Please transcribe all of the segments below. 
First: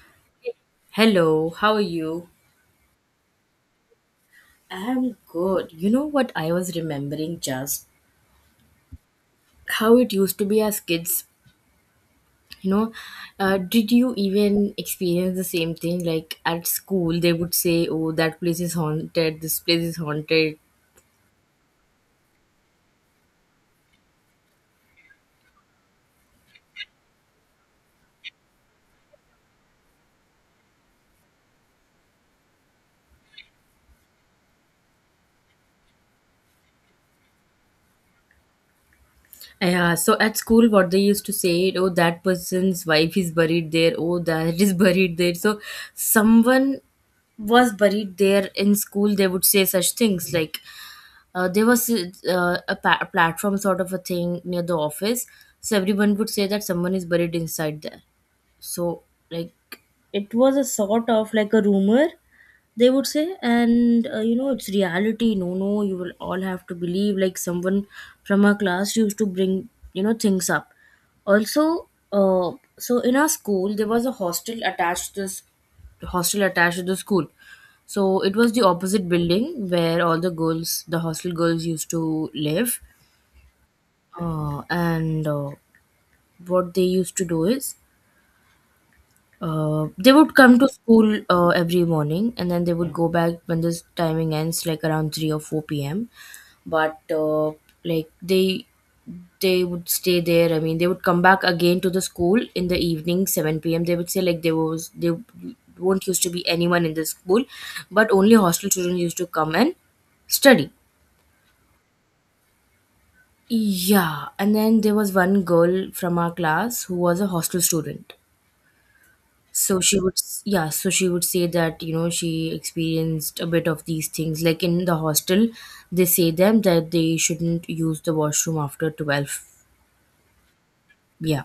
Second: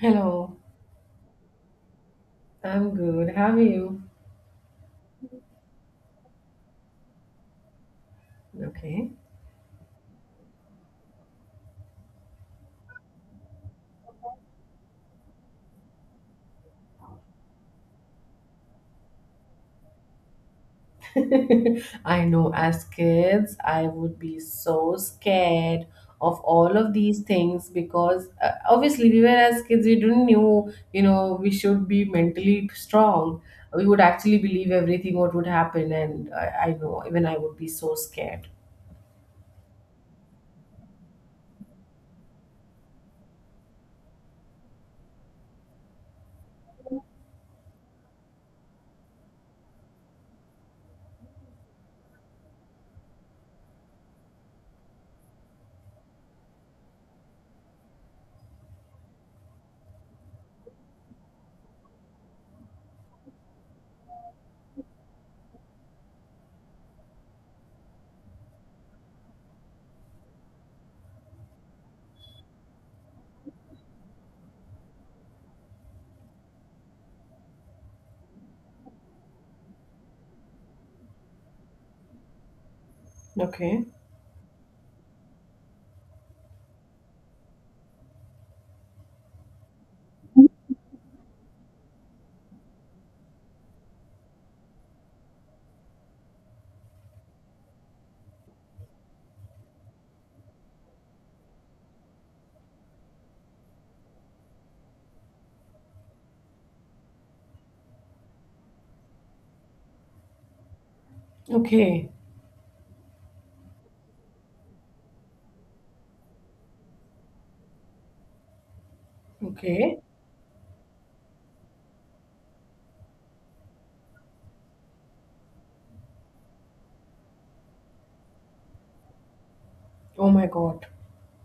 Hello, Hello, how are you? I'm good. How are you? I'm good. You know what I was remembering just Okay. how it used to be as kids. You know, did you even experience the same thing? Like at school, they would say, "Oh, that place is haunted. This place is haunted." I know as kids, I would be so scared of all of these things because obviously we were as kids, we didn't knew, you know, we should be mentally strong. We would actually believe everything what would happen, and I know even I would be so scared. Yeah. So at school, what they used to say, "Oh, that person's wife is buried there. Oh, that is buried there." So someone was buried there in school. They would say such things like there was a platform sort of a thing near the office. So everyone would say that someone is buried inside there. So, like, it was a sort of like a rumor they would say. And you know it's reality. No, no, you will all have to believe, like, someone from our class used to bring things up. Also, so in our school there was a hostel attached to this hostel attached to the school. So it was the opposite building where all the girls, the hostel girls, used to live. Okay. And what they used to do is, they would come to school every morning and then they would go back when this timing ends, like, around 3 or 4 p.m. But like, they would stay there. I mean, they would come back again to the school in the evening, 7 p.m. They would say, like, there was they won't used to be anyone in the school, but only hostel children used to come and study. Okay. Yeah. And then there was one girl from our class who was a hostel student. Okay. Yeah, so she would say that, you know, she experienced a bit of these things. Like, in the hostel, they say them that they shouldn't use the washroom after 12, Oh my God. yeah,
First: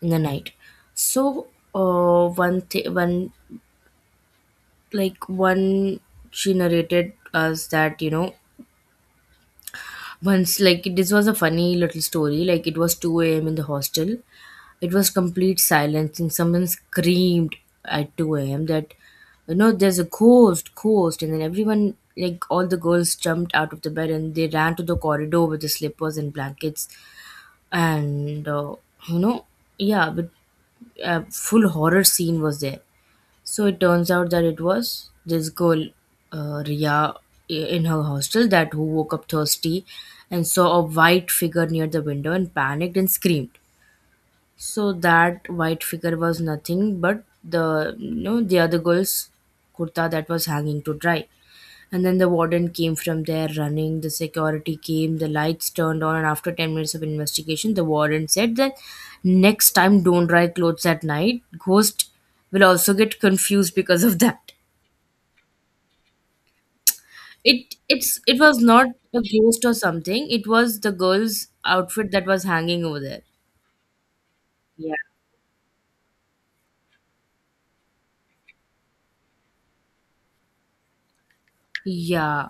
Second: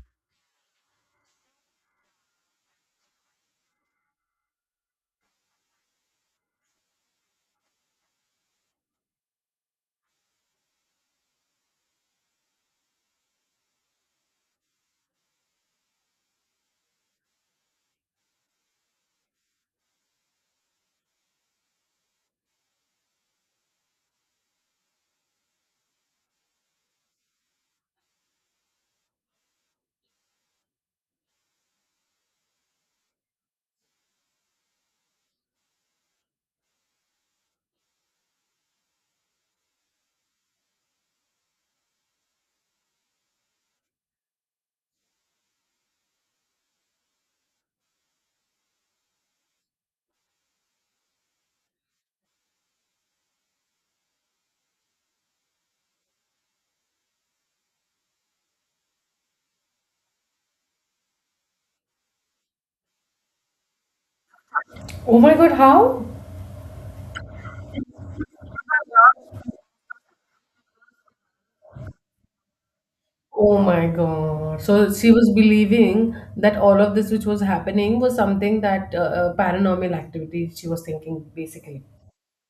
in the night. So, one, th- one, like one, she narrated us that, once, like, this was a funny little story. Like, it was 2 a.m. in the hostel. It was complete silence, and someone screamed at 2 a.m. that, there's a ghost, ghost. And then everyone, like, all the girls jumped out of the bed and they ran to the corridor with the slippers and blankets. And, you know, yeah, but a full horror scene was there. So it turns out that it was this girl, Ria, in her hostel that who woke up thirsty and saw a white figure near the window and panicked and screamed. So that white figure was nothing but the, the other girl's kurta that was hanging to dry. And then the warden came from there running, the security came, the lights turned on, and after 10 minutes of investigation, the warden said that next time don't dry clothes at night. Ghost will also get confused because of that. Oh my God, how? It was not a ghost or something. It was the girl's outfit that was hanging over there. Oh my God. So Yeah. she was believing that all of this which was happening was something that paranormal activity she was thinking basically. Yeah.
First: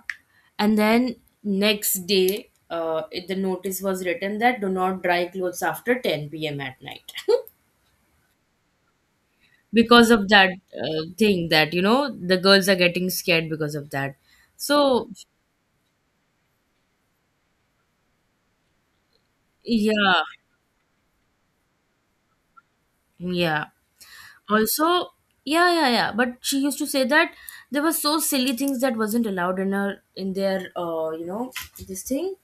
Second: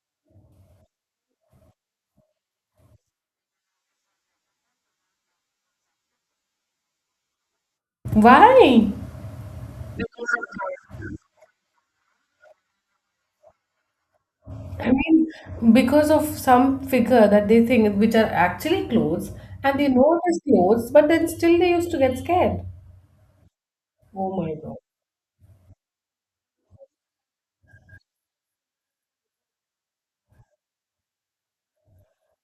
And then next day, the notice was written that do not dry clothes after 10 p.m. at night. Why? Because of that thing that, the girls are getting scared because of that. I So, mean, because of some figure that they think which are actually clothes and they know yeah, it is clothes, but then still they used to get scared. yeah. Oh my God. Also, yeah, yeah, yeah, but she used to say that there were so silly things that wasn't allowed in her, in their, this thing,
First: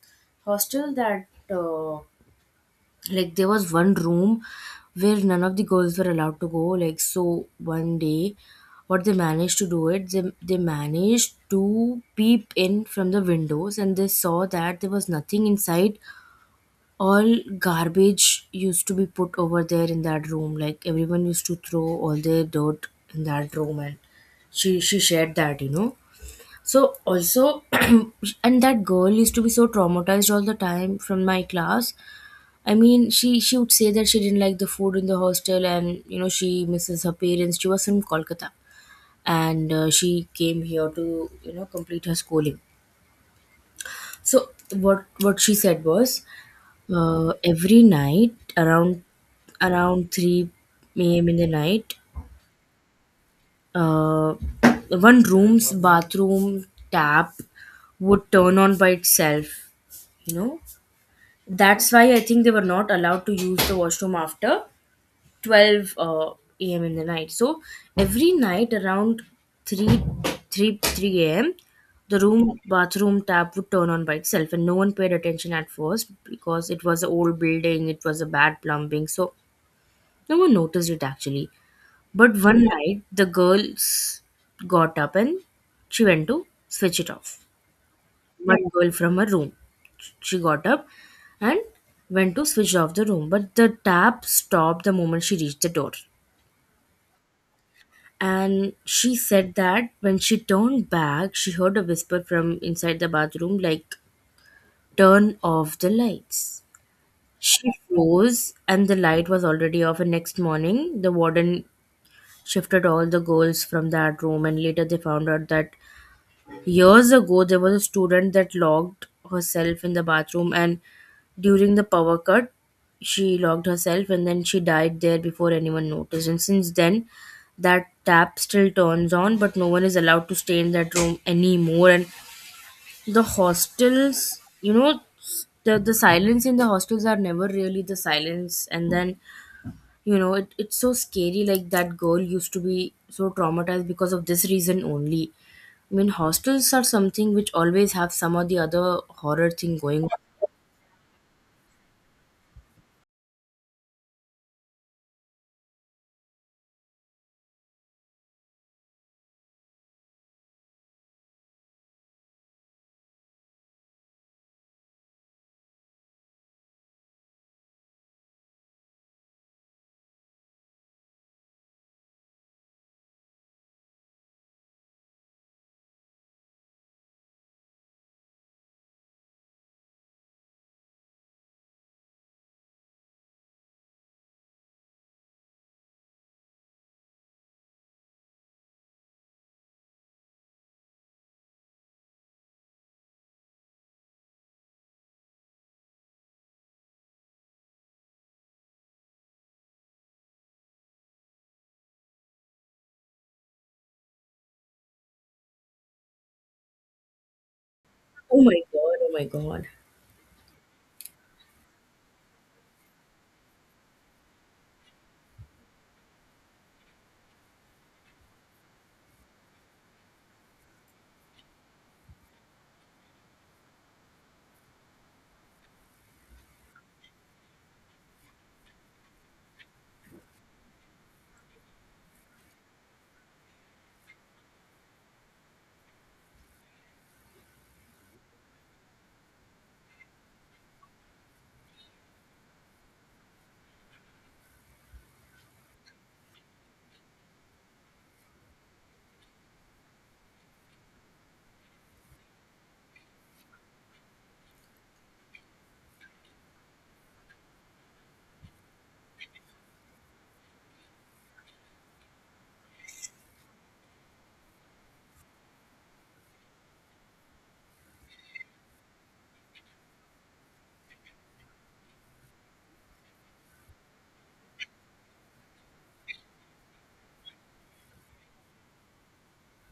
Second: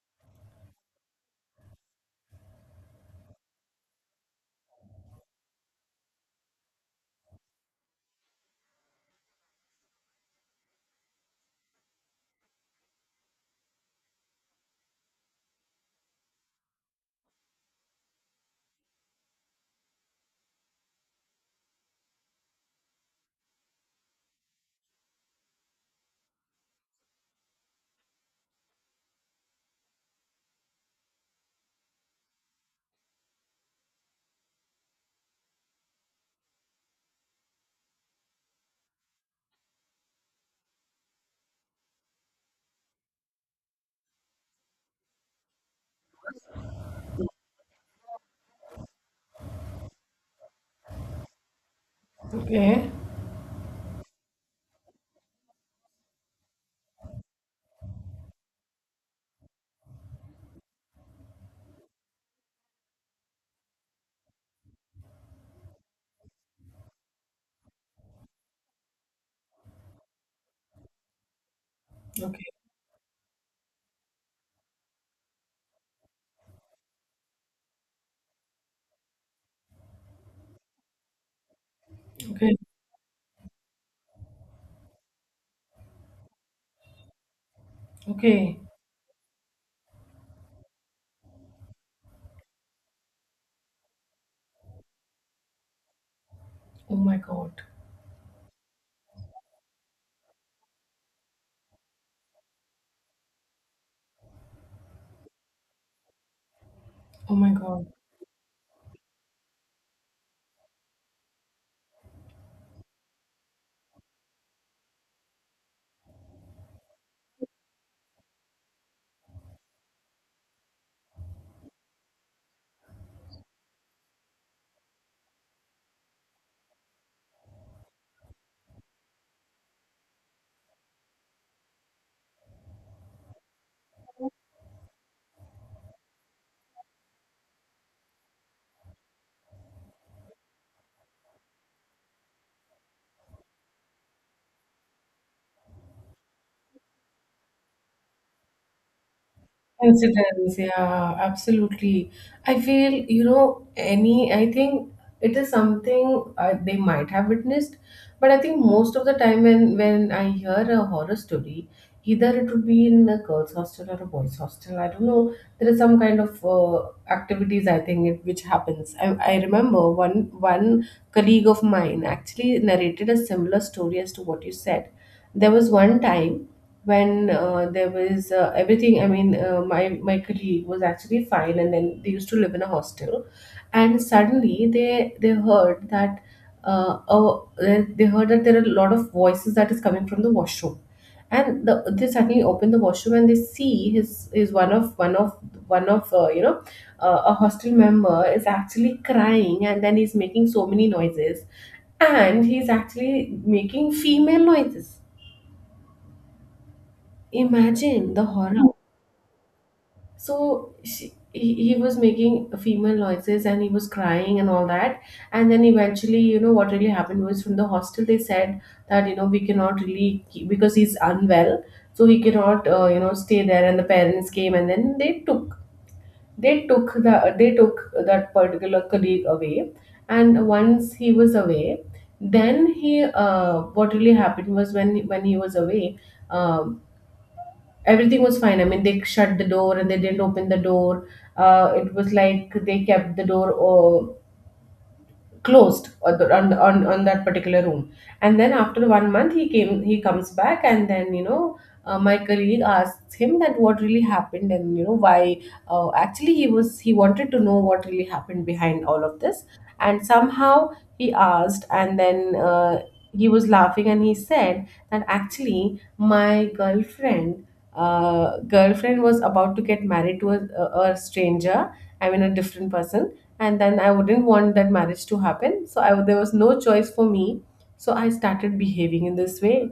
hostel. That, like, there was one room where none of the girls were allowed to go. Like, so one day, what they managed to do it, they managed to peep in from the windows and they saw that there was nothing inside. All garbage used to be put over there in that room. Like, everyone used to throw all their dirt in that room. And she shared that, so also and that girl used to be so traumatized all the time from my class. I mean, she would say that she didn't like the food in the hostel, and she misses her parents. She was from Kolkata, and she came here to complete her schooling. So what she said was, every night around 3 a.m. in the night, Okay. uh, one room's bathroom tap would turn on by itself. You know, that's why I think they were not allowed to use the washroom after 12 a.m. in the night. So every night around 3, three a.m. the Okay. room bathroom tap would turn on by itself and no one paid attention at first because it was an old building, it was a bad plumbing. So no one noticed it actually. But Okay. one night the girls got up and she went to switch it off. Okay. One girl from her room. She got up and went to switch off the room, but the tap stopped the moment she reached the door. Oh my God. And she said that when she turned back, she heard a whisper from inside the bathroom, like, turn off the lights. Oh my She God. froze, and the light was already off. And next morning, the warden shifted all the girls from that room, and later they found out that years ago, there was a student that locked herself in the bathroom, and during the power cut, she locked herself and then she died there before anyone noticed. And since then, that tap still turns on, but no one is allowed to stay in that room anymore. And the hostels, the silence in the hostels are never really the silence. And then it's so scary, like that girl used to be so traumatized because of this reason only. I mean, hostels are something which always have some or the other horror thing going on. Incidents, yeah, absolutely. I feel, you know, any, I think it is something they might have witnessed, but I think most of the time when I hear a horror story, either it would be in a girls' hostel or a boys' hostel. I don't know. There is some kind of activities I think it, which happens. I remember one colleague of mine actually narrated a similar story as to what you said. There was one time when there was everything. I mean, my colleague was actually fine, and then they used to live in a hostel, and suddenly they heard that oh, they heard that there are a lot of voices that is coming from the washroom, and the, they suddenly open the washroom and they see his is one of you know a hostel member is actually crying, and then he's making so many noises, and he's actually making female noises. Imagine the Oh my horror. god, oh my god. So she, he was making female noises and he was crying and all that. And then eventually, you know, what really happened was from the hostel, they said that, you know, we cannot really keep, because he's unwell, so he cannot, you know, stay there. And the parents came and then they took. They took the they took that particular colleague away, and once he was away, then he what really happened was when he was away, um, everything was fine. I mean, they shut the door and they didn't open the door. It was like they kept the door closed on, on that particular room. And then after 1 month, he came. He comes back, and then you know. My colleague asks him that what really happened and you know why actually he was he wanted to know what really happened behind all of this, and somehow he asked and then he was laughing and he said that actually my girlfriend, girlfriend was about to get married to a stranger, I mean, a different person, and then I wouldn't want that marriage to happen. So I, there was no choice for me. So I started behaving in this way.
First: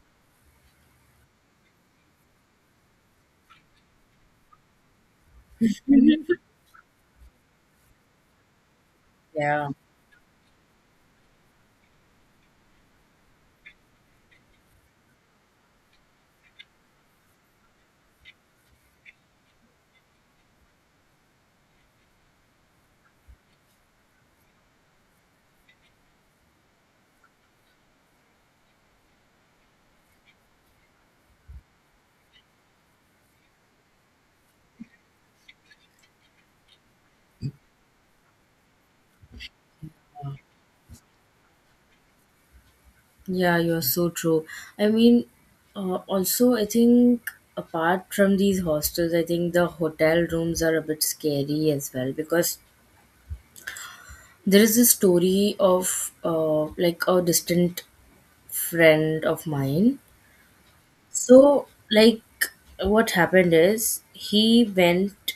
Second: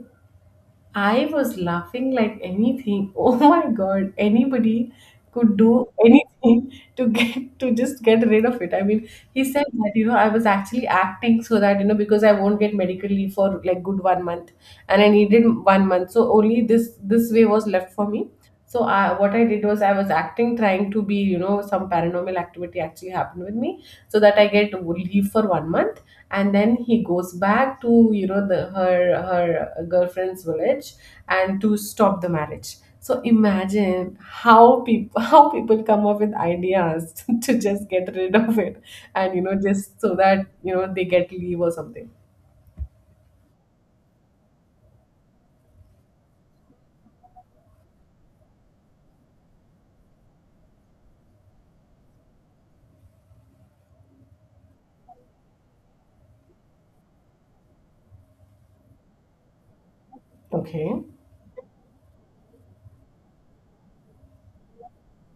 I was laughing like anything. Oh my god, anybody could do anything to get to just get rid of it. I mean, he said Yeah. that, you know, I was actually acting so that, you know, because I won't get medical leave for like good 1 month and I needed 1 month. So only this way was left for me. So I, what I did was I was acting, trying to be, you know, some paranormal activity actually happened with me so that I get leave for 1 month. And then he goes back to you know the her girlfriend's village and to stop the marriage. So imagine how people how people come up with ideas to just get rid of it and you know just so that you know they get leave or something. Yeah, you're so true. I mean, also, I think apart from these hostels I think the hotel rooms are a bit scary as well, because there is a story of, like, a distant friend of mine. Okay. So, like, what happened is he went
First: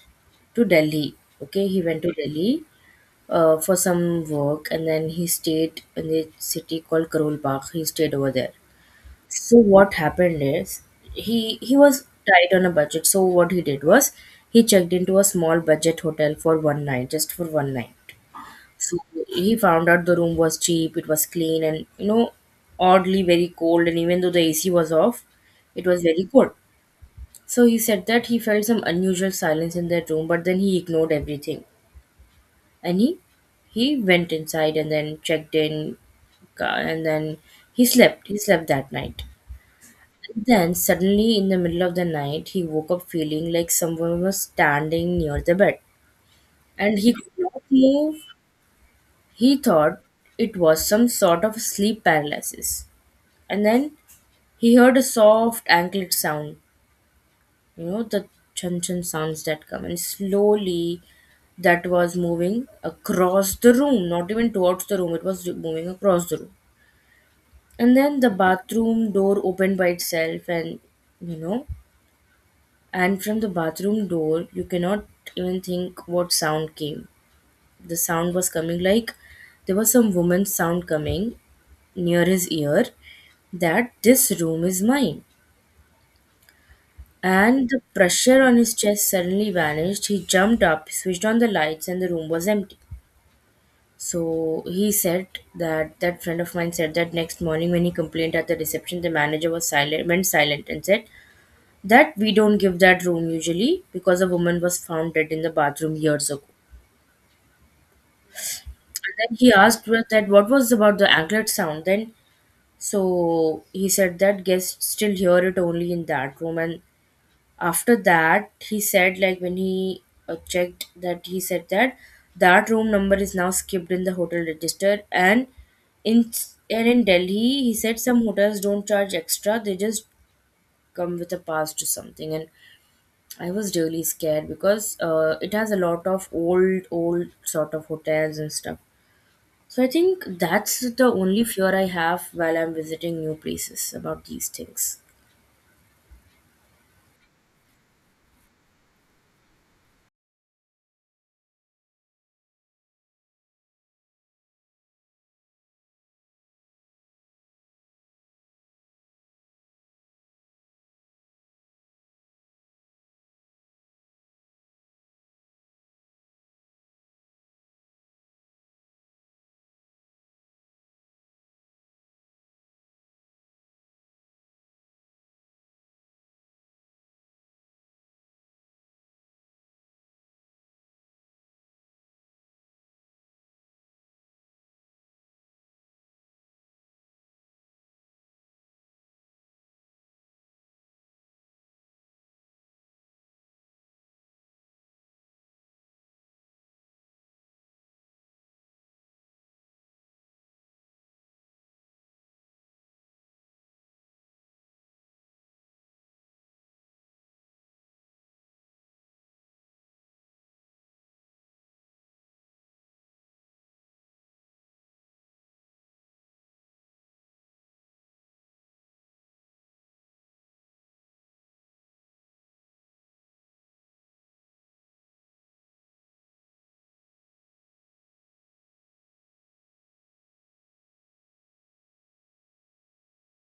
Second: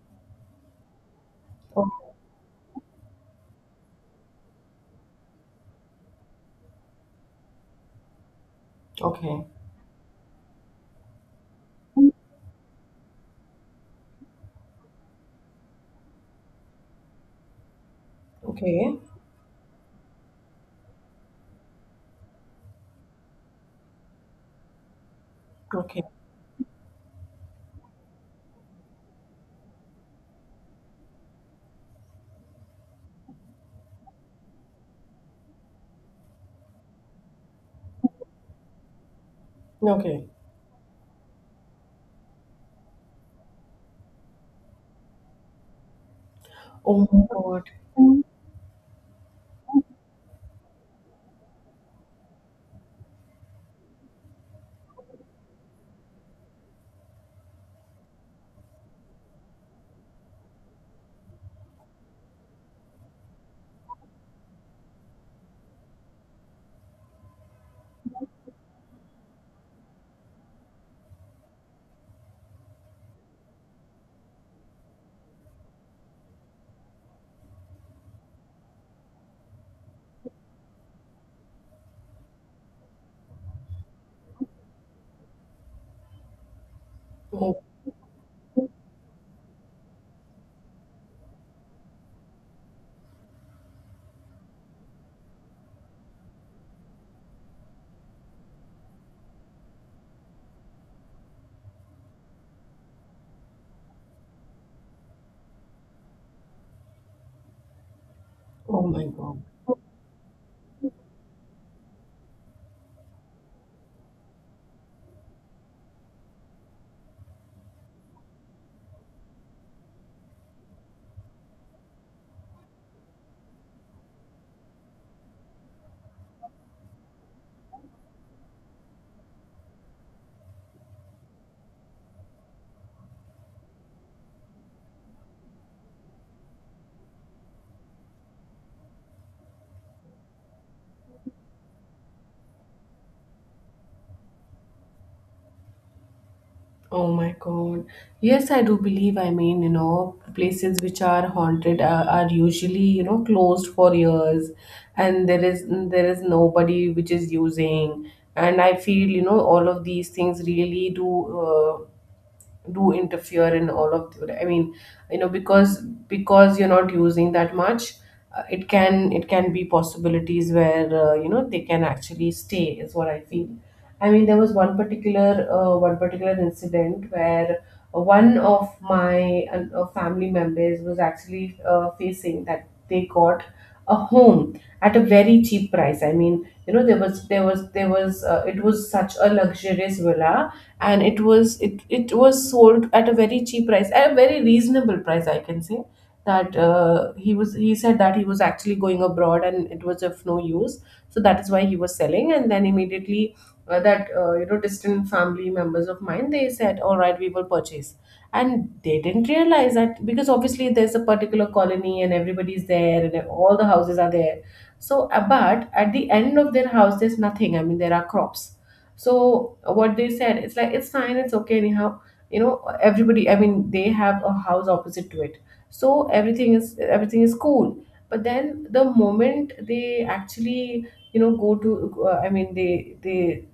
to Delhi. Okay, he went to O- Delhi for some work, and then he stayed in the city called Karol Bagh. He stayed over there. okay. So, what happened is he was tight on a budget. So, what he did was he checked into a small budget hotel for one night, just for one night. Okay. So he found out the room was cheap, it was clean, and, oddly very cold. And even though the AC was off, it was Okay. very cold. So he said that he felt some unusual silence in their room, but then he ignored everything. And he went inside and then checked in and then he slept. He slept that night. Okay. Then suddenly in the middle of the night he woke up feeling like someone was standing near the bed. And Oh he my could not god. move. He thought it was some sort of sleep paralysis. And then he heard a soft anklet sound, you know, the chun chun sounds that come, and slowly that was moving across the room, not even towards the room, it was moving across the room. And then the bathroom door opened by itself. And you know and from the bathroom door you cannot even think what sound came. The sound was coming, like, there was some woman's sound coming near his ear, that this room is mine. Oh, And the pressure on his chest suddenly vanished. He jumped up, switched on the lights, and the room was empty. So he said that, that friend of mine said that next morning when he complained at the reception, the manager was silent, went silent, and said that we don't give that room usually because a woman was found dead in the bathroom years ago. oh my And then god. he asked her that what was about the anklet sound. Then so he said that guests still hear it only in that room, and after that he said, like, when he checked that, he said that that room number is now skipped in the hotel register. And in and in Delhi, he said, some hotels don't charge extra, they just come with a pass to something. And I was really scared because, it has a lot of old, old sort of hotels and stuff. So I think that's the only fear I have while I'm visiting new places about these things. Oh my God. Yes, I do believe. I mean, you know, places which are haunted are usually, you know, closed for years and there is nobody which is using. And I feel, you know, all of these things really do do interfere in all of the, I mean you know because you're not using that much. It can it can be possibilities where you know they can actually stay is what I feel. I mean there was one particular incident where one of my family members was actually facing that they got a home at a very cheap price. I mean, you know, there was it was such a luxurious villa, and it it was sold at a very cheap price, at a very reasonable price I can say. That he was he said that he was actually going abroad and it was of no use, so that is why he was selling. And then immediately that you know distant family members of mine, they said all right we will purchase. And they didn't realize that, because obviously there's a particular colony and everybody's there and all the houses are there. So but at the end of their house there's nothing, I mean there are crops. So what they said, it's like it's fine, it's okay anyhow. You know, everybody, I mean, they have a house opposite to it, so everything is cool. But then the moment they actually, you know, go to I mean they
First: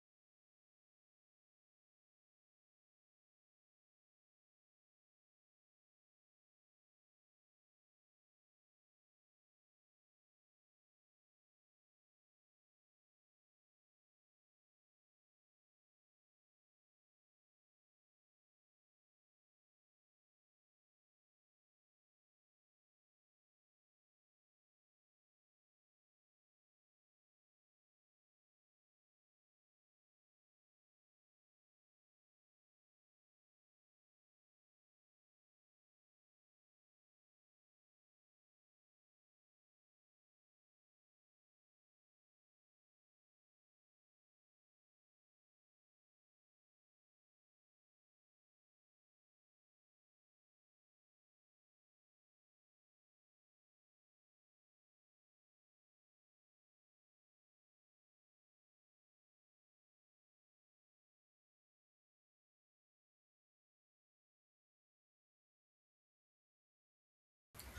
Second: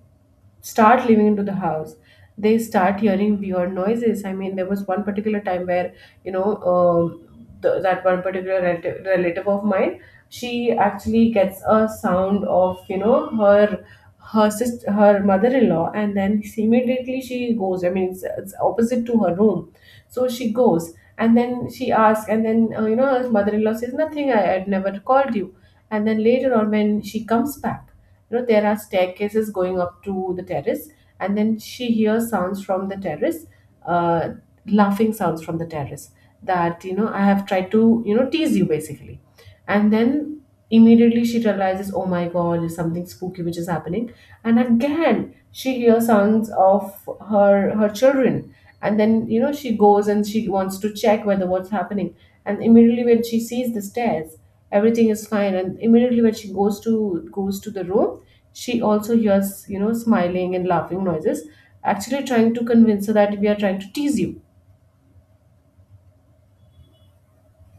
start living into the house, they start hearing weird noises. I mean there was one particular time where you know the, that one particular relative, relative of mine, she actually gets a sound of you know her, her sister, her mother-in-law. And then she immediately she goes, I mean it's opposite to her room, so she goes and then she asks and then you know her mother-in-law says nothing, I had never called you. And then later on when she comes back, you know there are staircases going up to the terrace, and then she hears sounds from the terrace, uh, laughing sounds from the terrace, that you know I have tried to you know tease you basically. And then immediately she realizes, oh my god, there's something spooky which is happening. And again, she hears sounds of her children. And then, you know, she goes and she wants to check whether what's happening. And immediately when she sees the stairs, everything is fine. And immediately when she goes to the room, she also hears, you know, smiling and laughing noises, actually trying to convince her that we are trying to tease you.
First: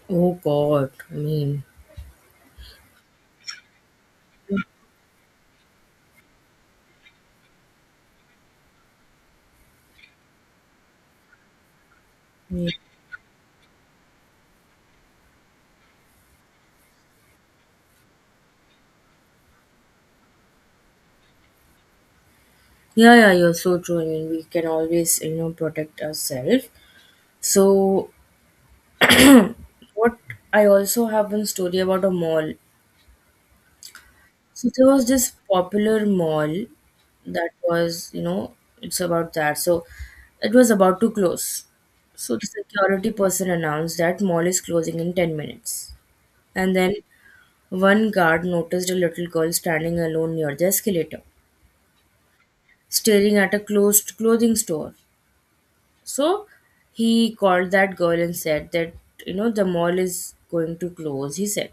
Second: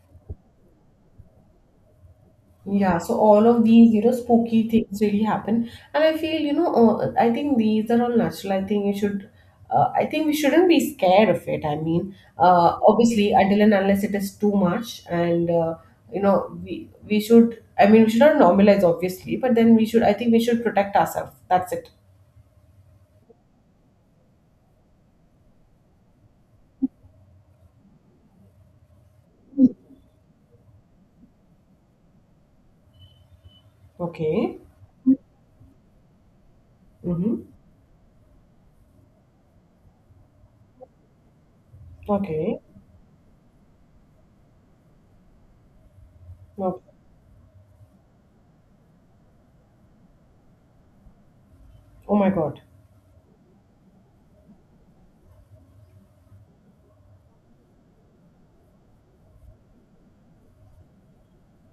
Oh God, I mean, Yeah, so all of these, you know, spooky things really happen. And I feel, you know, I think these are all natural. I think you should, I think we shouldn't be scared of it. I mean, obviously, until and unless it is too much, and, you know, we should, I mean, we should not normalize, obviously, but then we should, I think we should protect ourselves. That's it. yeah, yeah, you're so true. I mean, we can always, protect ourselves. So, what I also have one story about a mall. Okay. So, there was this popular mall Mm-hmm. that was, it's about that. So, it was about to close. So, the Okay. security person announced that mall is closing in 10 minutes. And Okay. then one guard noticed a little girl standing alone near the escalator, Oh my God. staring at a closed clothing store. So he called that girl and said that, the mall is going to close, he said.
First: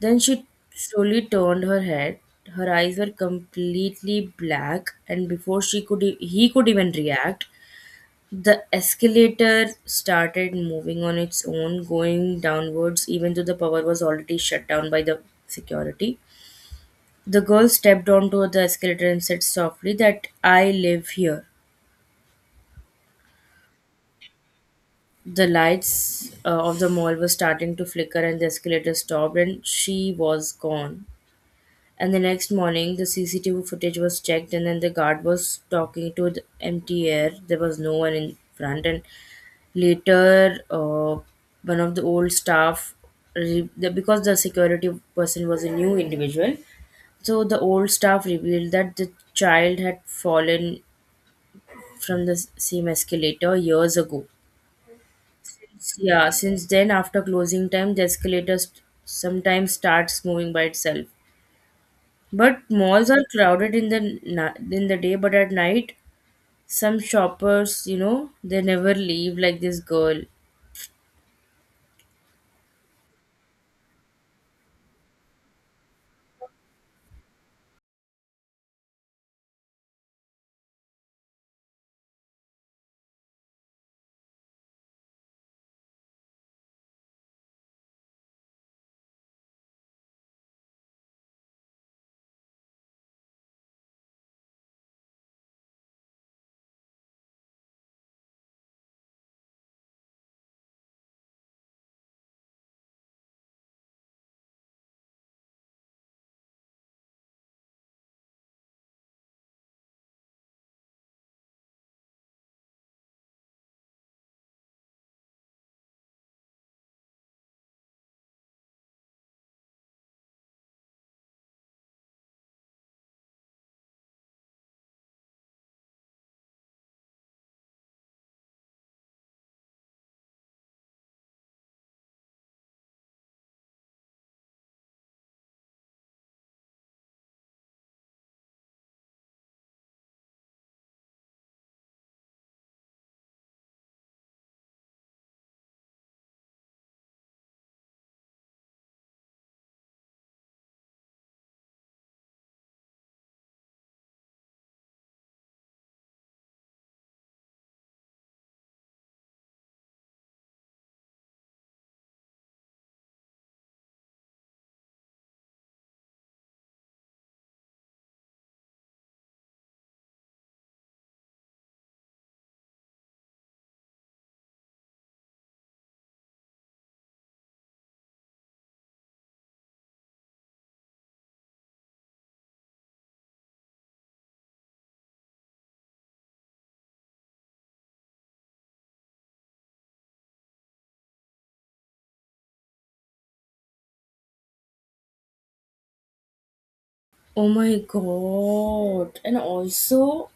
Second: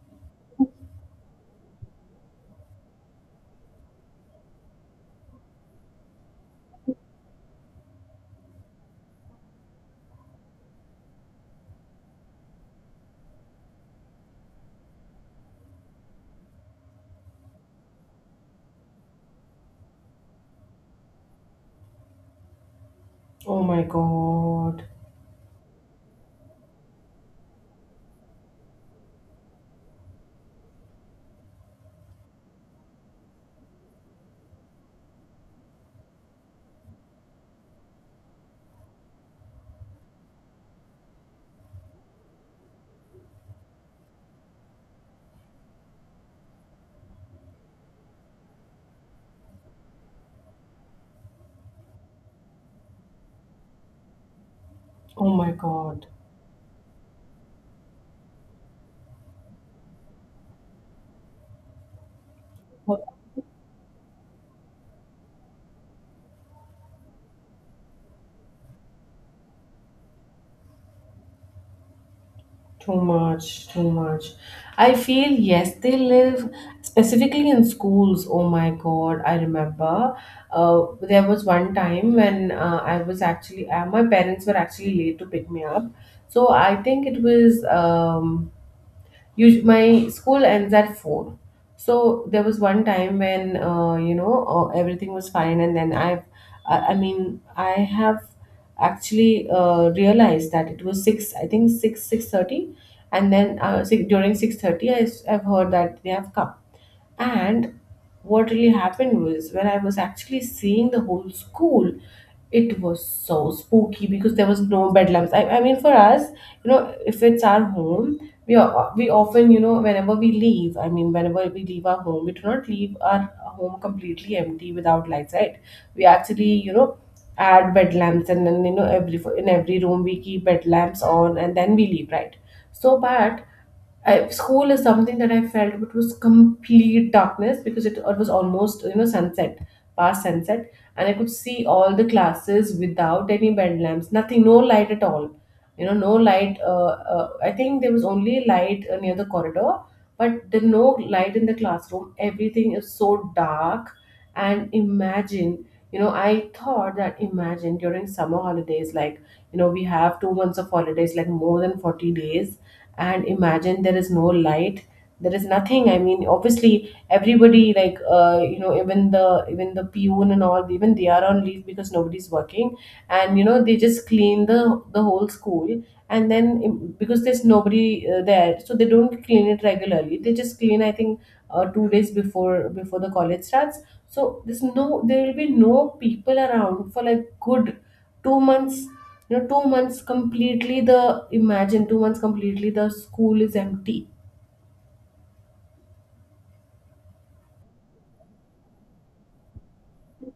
Then she slowly turned her head. Her eyes were completely black, and before he could even react, the escalator started moving on its own, going downwards, even though the power was already shut down by the security. The girl stepped onto the escalator and said softly that I live here. Oh my God. The lights of the mall were starting to flicker and the escalator stopped and she was gone. And the next morning, the CCTV footage was checked and then the guard was talking to the empty air. There was no one in front. And later, one of the old staff, because the security person was a new individual, so the old staff revealed that the child had fallen from the same escalator years ago. Oh my God. Yeah, since then, after closing time, the escalator sometimes starts moving by itself. But malls are crowded in the in the day, but at night, some shoppers, they never leave. Like this girl. Too much, too much. I feel yes, they live specifically in schools. Oh my God, I remember. There was one time when I was actually my parents were actually late to pick me up, so I think it was Usu my school ends at 4. So there was one time when, you know, everything was fine. And then I mean, I have actually realized that it was 6, I think 6, 6:30. And then six, during 6:30, I've heard that they have come. And what really happened was when I was actually seeing the whole school, it was so spooky because there was no bed lamps. I mean, for us, you know, if it's our home, we are, we often, you know, whenever we leave, I mean, whenever we leave our home, we do not leave our home completely empty without lights, right? We actually, you know, add bed lamps and then you know every in every room we keep bed lamps on and then we leave, right? So, but I, school is something that I felt it was complete darkness because it was almost you know sunset, past sunset, and I could see all the classes without any bed lamps, nothing, no light at all. You know, no light. I think there was only light near the corridor, but there no light in the classroom. Everything is so dark, and imagine. I thought that imagine during summer holidays, like, we have 2 months of holidays, like more than 40 days, and imagine there is no light, there is nothing. I mean, obviously everybody, like even the peon and all, even they are on leave because nobody's working. And they just clean the whole school. And then because there's nobody there, so they don't clean it regularly. They just clean, I think, 2 days before the college starts. So there will be no people around for like good 2 months. 2 months completely the imagine 2 months completely the school is empty. Oh my god! And also,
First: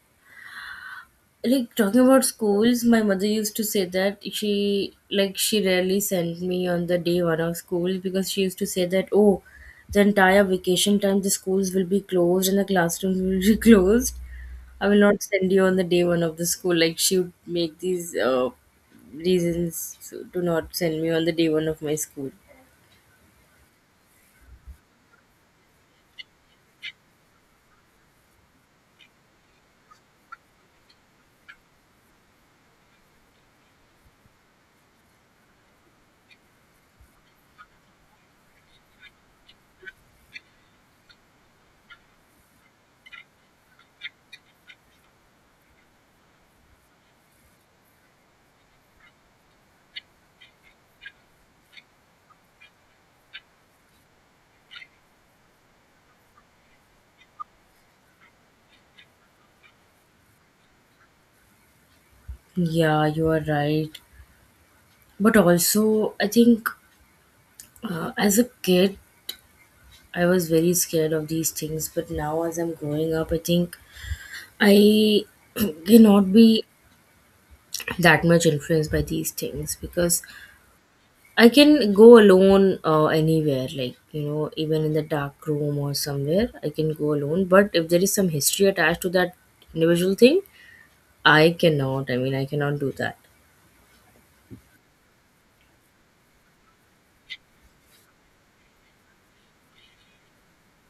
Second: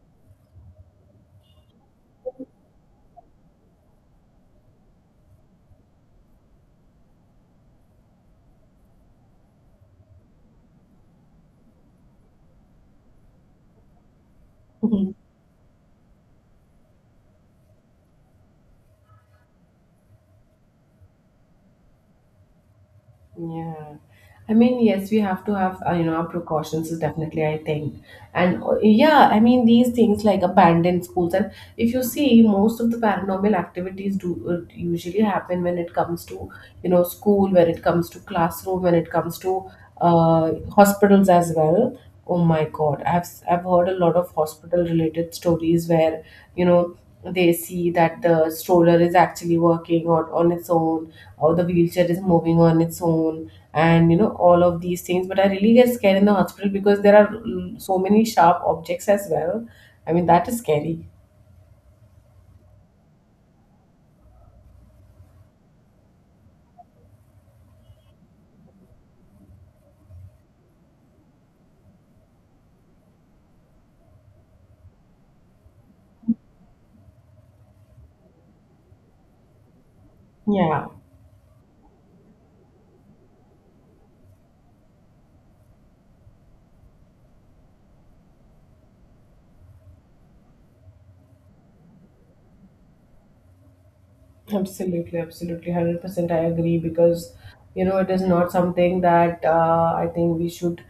like talking about schools, my mother used to say that she rarely sent me on the day one of school because she used to say that, oh, the entire vacation time the schools will be closed and the classrooms will be closed. I will Mhm. not send you on the day one of the school. Like she would make these reasons to not send me on the day one of my school. Yeah, I mean, yes, we have to have our precautions, is definitely, I think. And yeah, I mean, these things like abandoned schools, and if you see, most of the paranormal activities do usually happen when it comes to school, when it comes to classroom, when it comes to uh, hospitals as well. Oh my god, I've heard a lot of hospital related stories where you know they see that the stroller is actually working on its own, or the wheelchair is moving on its own, and all of these things. But I really get scared in the hospital because there are so many sharp objects as well. I mean, that is scary. Yeah, you are right. But also I think, as a kid, I was very scared of these things, but now as I'm growing up, I think I cannot be that much influenced by these things, because Yeah. I can go alone anywhere, like, even in the dark room or somewhere, I can go alone. But if there is some history attached to that individual thing, I cannot. I mean, I cannot do that. Absolutely, absolutely, 100% I agree, because it is not something that I think we should,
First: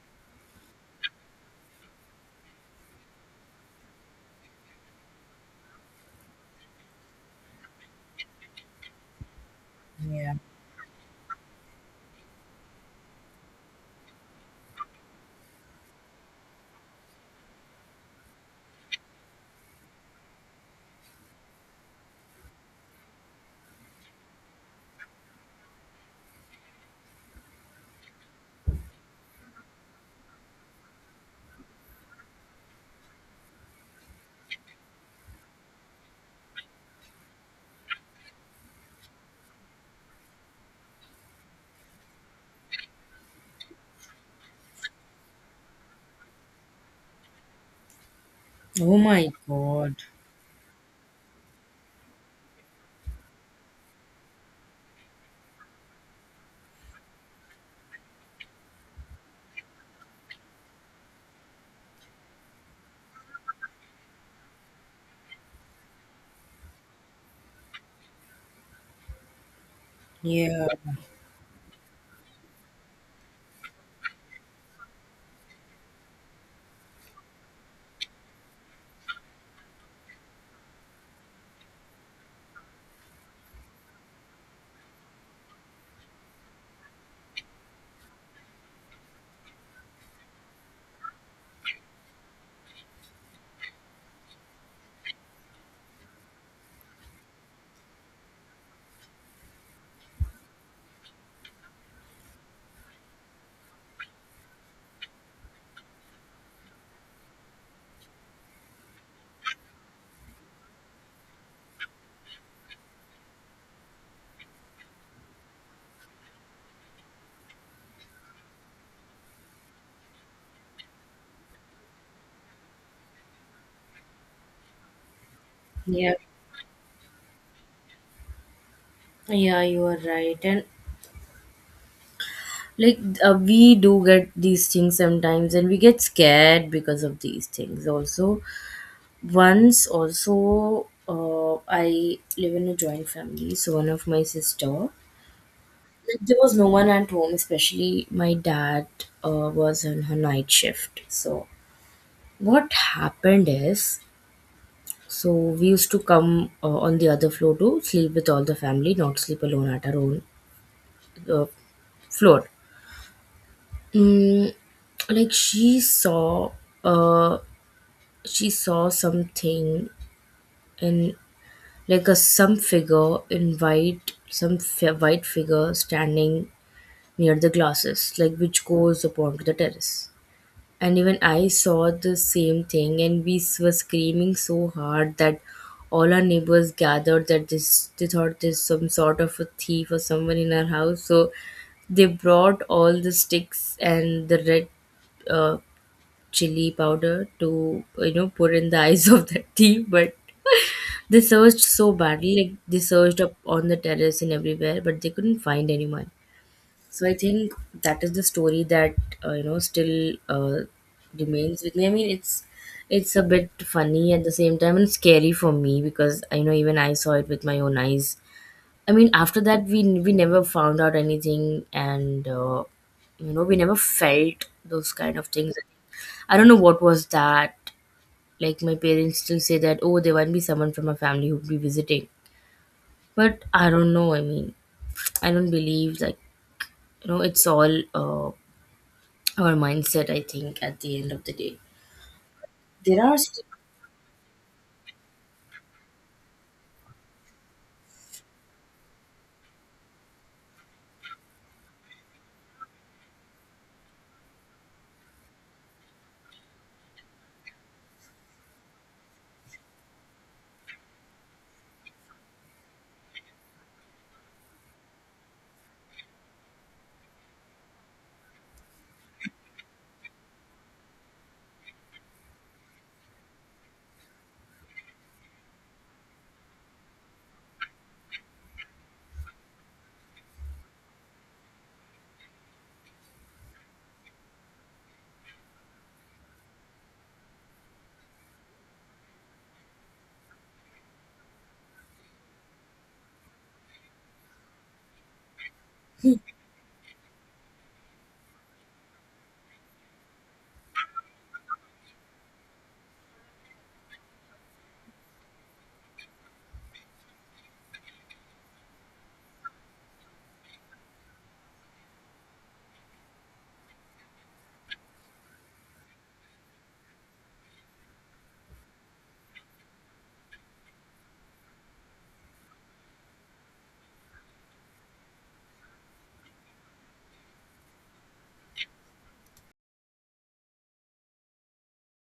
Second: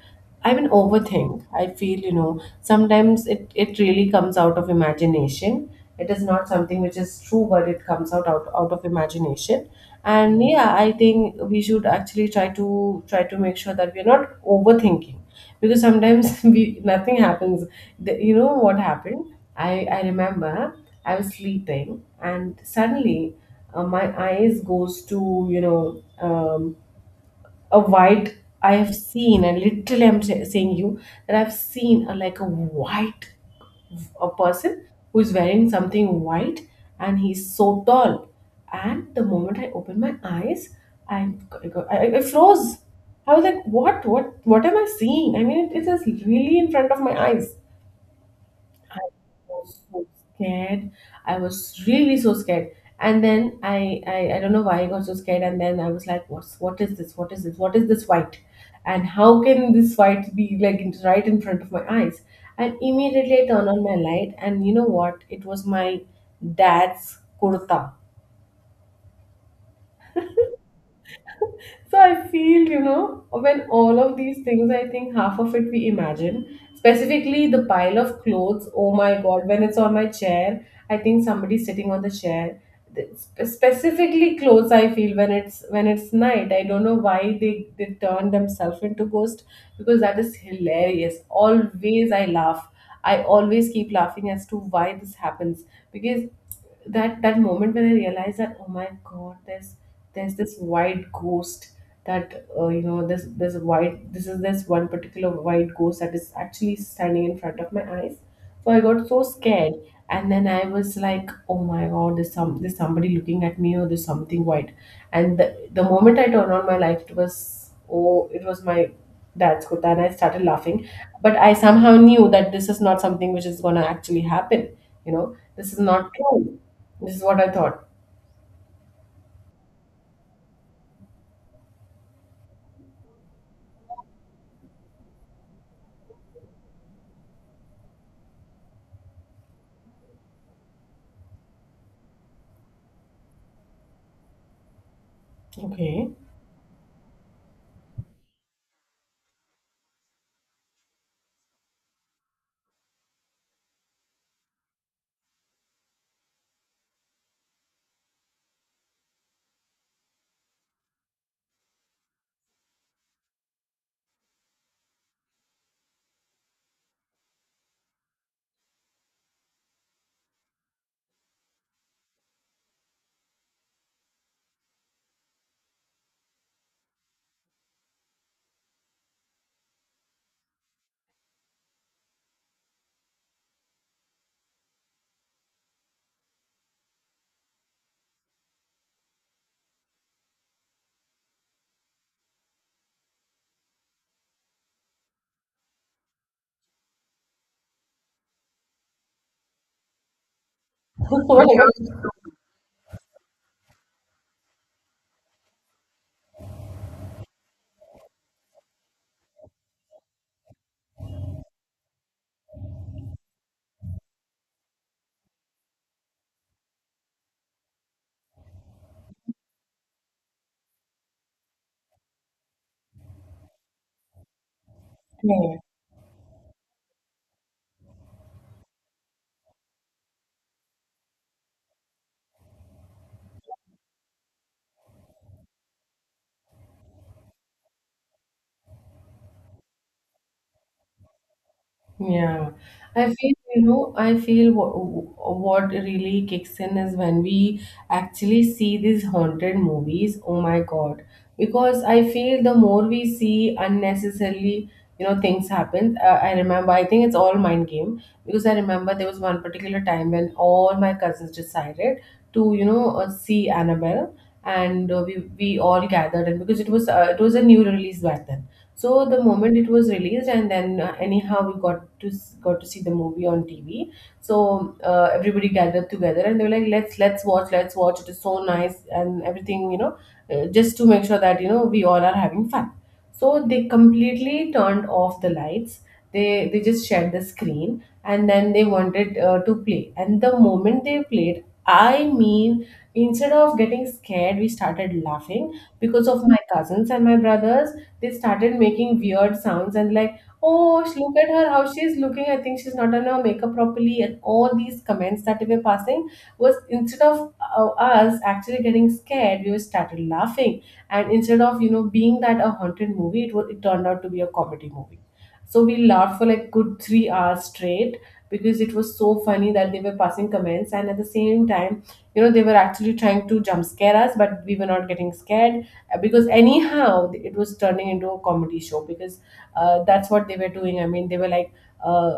I mean, overthink. I feel, sometimes it really comes out of imagination. It is not something which is true, but it comes out of imagination. And yeah, I think we should actually try to make sure that we are not overthinking, because sometimes we nothing happens. You know what happened? I remember. I was sleeping, and suddenly my eyes goes to a white. I have seen, and literally I'm saying you that I've seen, like a white, a person who is wearing something white, and he's so tall. And the moment I opened my eyes, I I froze. I was like, what am I seeing? I mean, it is really in front of my eyes. Oh my Was god. so scared. I was really so scared. And then I don't know why I got so scared. And then I was like, what is this? What is this? What is this white? And how can this white be like right in front of my eyes? And immediately I turned on my light, and you know what? It was my dad's kurta. Yeah. So I feel, when all of these things, I think half of it we imagine, specifically the pile of clothes. Oh my God, when it's on my chair, I think somebody's sitting on the chair. Specifically clothes, I feel, when it's night. I don't know why they turn themselves into ghost, because that is hilarious. Always I laugh. I always keep laughing as to why this happens, because that moment when I realized that, oh my god, there's this white ghost, that this one particular white ghost that is actually standing in front of my eyes. So I got so scared, and then I was like, oh my god, there's somebody looking at me, or there's something white. And the moment I turned on my light, it was my dad's kurta, and I started laughing. But I somehow knew that this is not something which is gonna actually happen, this is not Yeah, true. This is what I thought. yeah, you are right. And like, we do get these things sometimes and we get scared because of these things also. Once also, I live in a joint family, so one of my sister, Okay. like, there was no one at home, especially my dad, was on her night shift. So what happened is, so we used to come on the other floor to sleep with all the family, not sleep alone at our own uh, floor. Mm, like she saw, uh she saw something, and like a, some figure in white, some white figure standing near the glasses, like which goes upon to the terrace. And even I saw the same thing, and we were screaming so hard that all our neighbors gathered, that this, they thought there's some sort of a thief or someone in our house. So they brought all the sticks and the red uh, chili powder to, you know, put in the eyes of the tea. But they What searched so about. badly, like they searched up on the terrace and everywhere, but they couldn't find anyone. So I think that is the story that, you know still uh, remains with me. I mean, it's a bit funny at the same time and scary for me because I know, even I saw it with my own eyes. I mean, after that, we never found out anything, and you know, we never felt those kind of things. I don't know what was that. Like my parents still say that, oh, there might be someone from my family who'd be visiting, but I don't know. I mean, I don't believe, like, you know, it's all our mindset. I think at the end of the day, Yeah, there I are feel, still. you know, I feel what really kicks in is when we actually see these haunted movies. Oh my God. Because I feel the more we see unnecessarily, things happen. I remember, I think it's all mind game, because I remember there was one particular time when all my cousins decided to, see Annabelle, and we all gathered, and because it was a new release back then, so the moment it was released, and then anyhow we got to see the movie on TV. So everybody gathered together, and they were like, "Let's watch, let's watch. It is so nice, and everything, just to make sure that we all are having fun." So they completely turned off the lights. They just shared the screen, and then they wanted to play. And the moment they played, I mean, instead of getting scared, we started laughing, because of my cousins and my brothers. They started making weird sounds and like, oh, look at her, how she's looking. I think she's not on her makeup properly, and all these comments that we were passing was, instead of us actually getting scared, we were started laughing. And instead of being that a haunted movie, it turned out to be a comedy movie. So we laughed for like good 3 hours straight, because it was so funny that they were passing comments, and at the same time, they were actually trying to jump scare us, but we were not getting scared. Because anyhow it was turning into a comedy show, because that's what they were doing. I mean, they were like, uh,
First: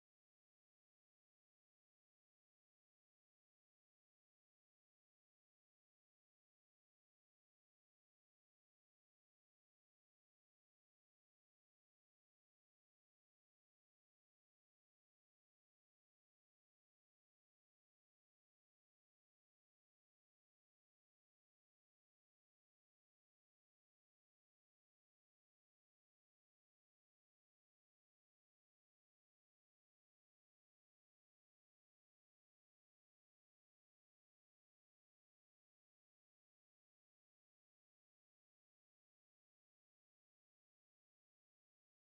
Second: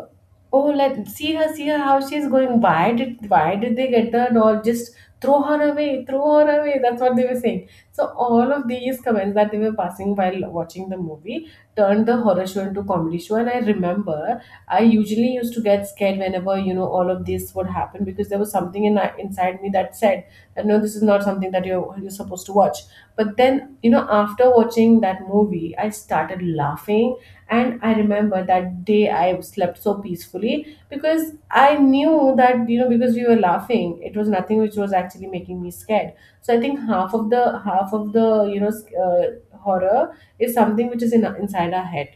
oh, let see her, see her, how she's going, why did they get the doll? Just throw her away, throw her away. That's what they were saying. So all of these comments that they were passing while watching the movie turned the horror show into comedy show. And I remember, I usually used to get scared whenever all of this would happen, because there was something in inside me that said that no, this is not something that you're supposed to watch. But then, after watching that movie, I started laughing. And I remember that day I slept so peacefully, because I knew that, because we were laughing, it was nothing which was actually making me scared. So I think half of the horror is something which is inside our head.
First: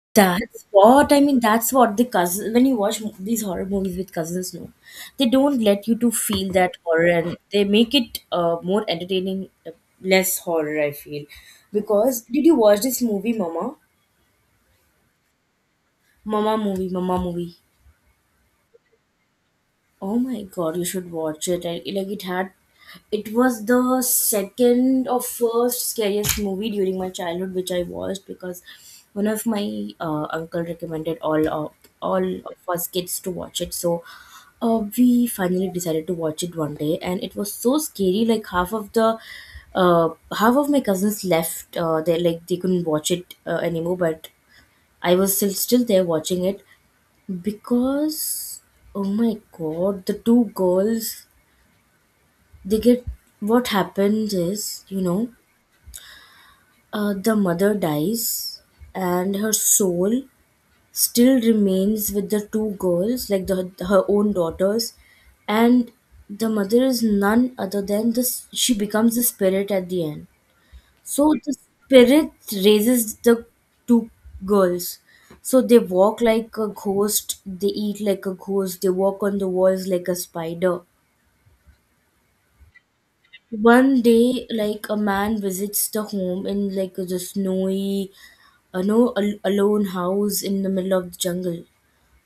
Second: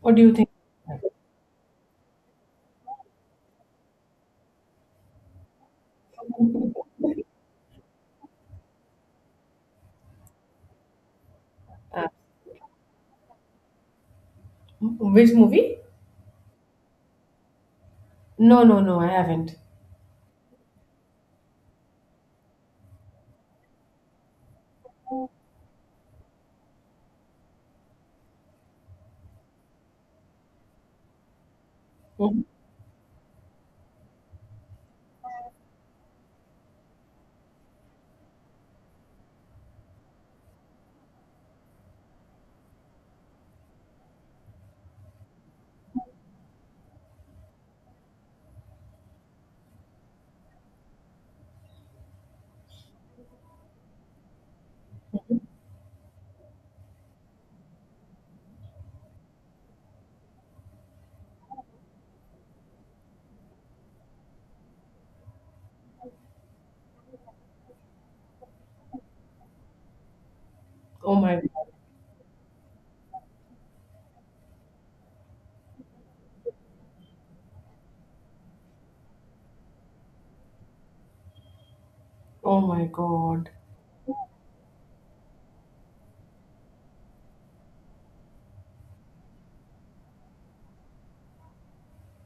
What do you think? That's what I mean. That's what the cousins. When you watch these horror movies with cousins, no, they don't let you to feel that horror, and they make it more entertaining, less horror. I feel, uh, because, did you watch this movie, Mama? which movie? Mama movie, Mama movie. No, no, no, I haven't. Oh my god, you should watch it. I, like it had, it was the second or first scariest movie during my childhood which I watched, because one of my uncle recommended all Mhm. of us kids to watch it. So we finally decided to watch it one day, and it was so scary, like half of the uh, half of my cousins left, they like they couldn't watch it anymore, but I was still there watching it, because, oh my god, the two girls, they get, what happens is, you know, the mother dies and her soul still remains with the two girls, like the, her own daughters, and the mother is none other than this, she becomes the spirit at the end. Oh So my the god. spirit raises the two girls. So they walk like a ghost, they eat like a ghost, they walk on the walls like a spider. Oh my god. One day, like a man visits the home in like the snowy, no, al- alone house in the middle of the jungle.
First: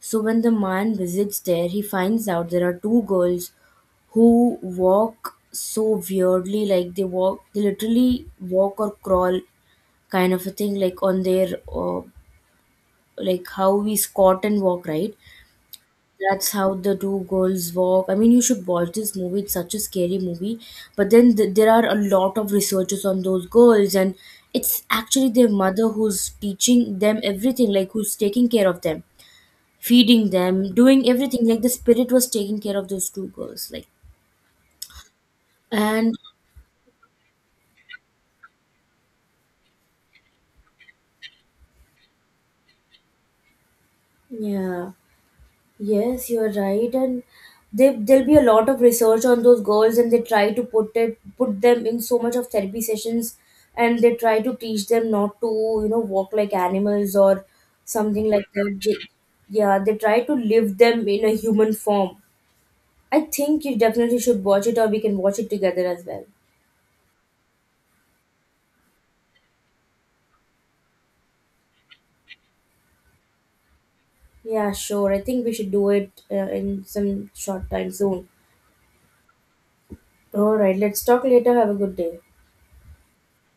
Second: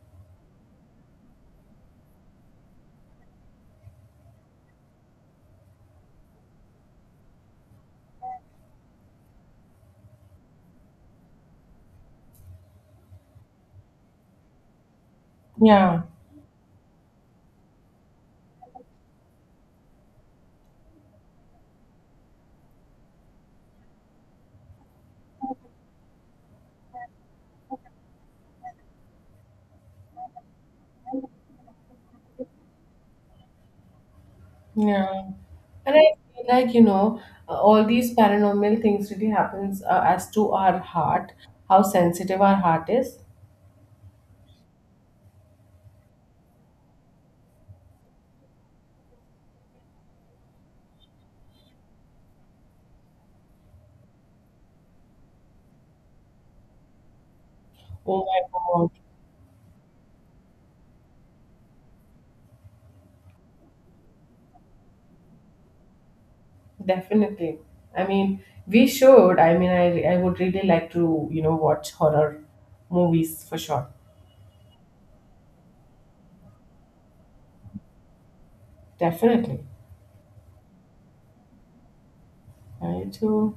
So when the man visits there, he finds out there are two girls who walk so weirdly, like they walk, they literally walk or crawl kind of a thing, like on their like how we squat and walk, right? Yeah. That's how the two girls walk. I mean, you should watch this movie. It's such a scary movie. But then there are a lot of researchers on those girls, and it's actually their mother who's teaching them everything, like who's taking care of them, feeding them, doing everything. Like the spirit was taking care of those two girls. Like, Yeah. And I and feel like, all these paranormal things really happens, as to our heart, how sensitive our heart is. yeah. Yes, you're right, and they, there'll be a lot of research on those girls, and they try to put them in so much of therapy sessions, and they try to teach them not to, you know, walk like animals or Oh something my like that. God, They- Yeah, they try to live them in a human form. I think you definitely should watch it, or we can watch it together as well. definitely. I mean, we should. I mean, I would really like to, watch horror movies for sure. Yeah, sure. I think we should do it in some short time soon. Definitely. All right, let's talk later. Have a good day. I too.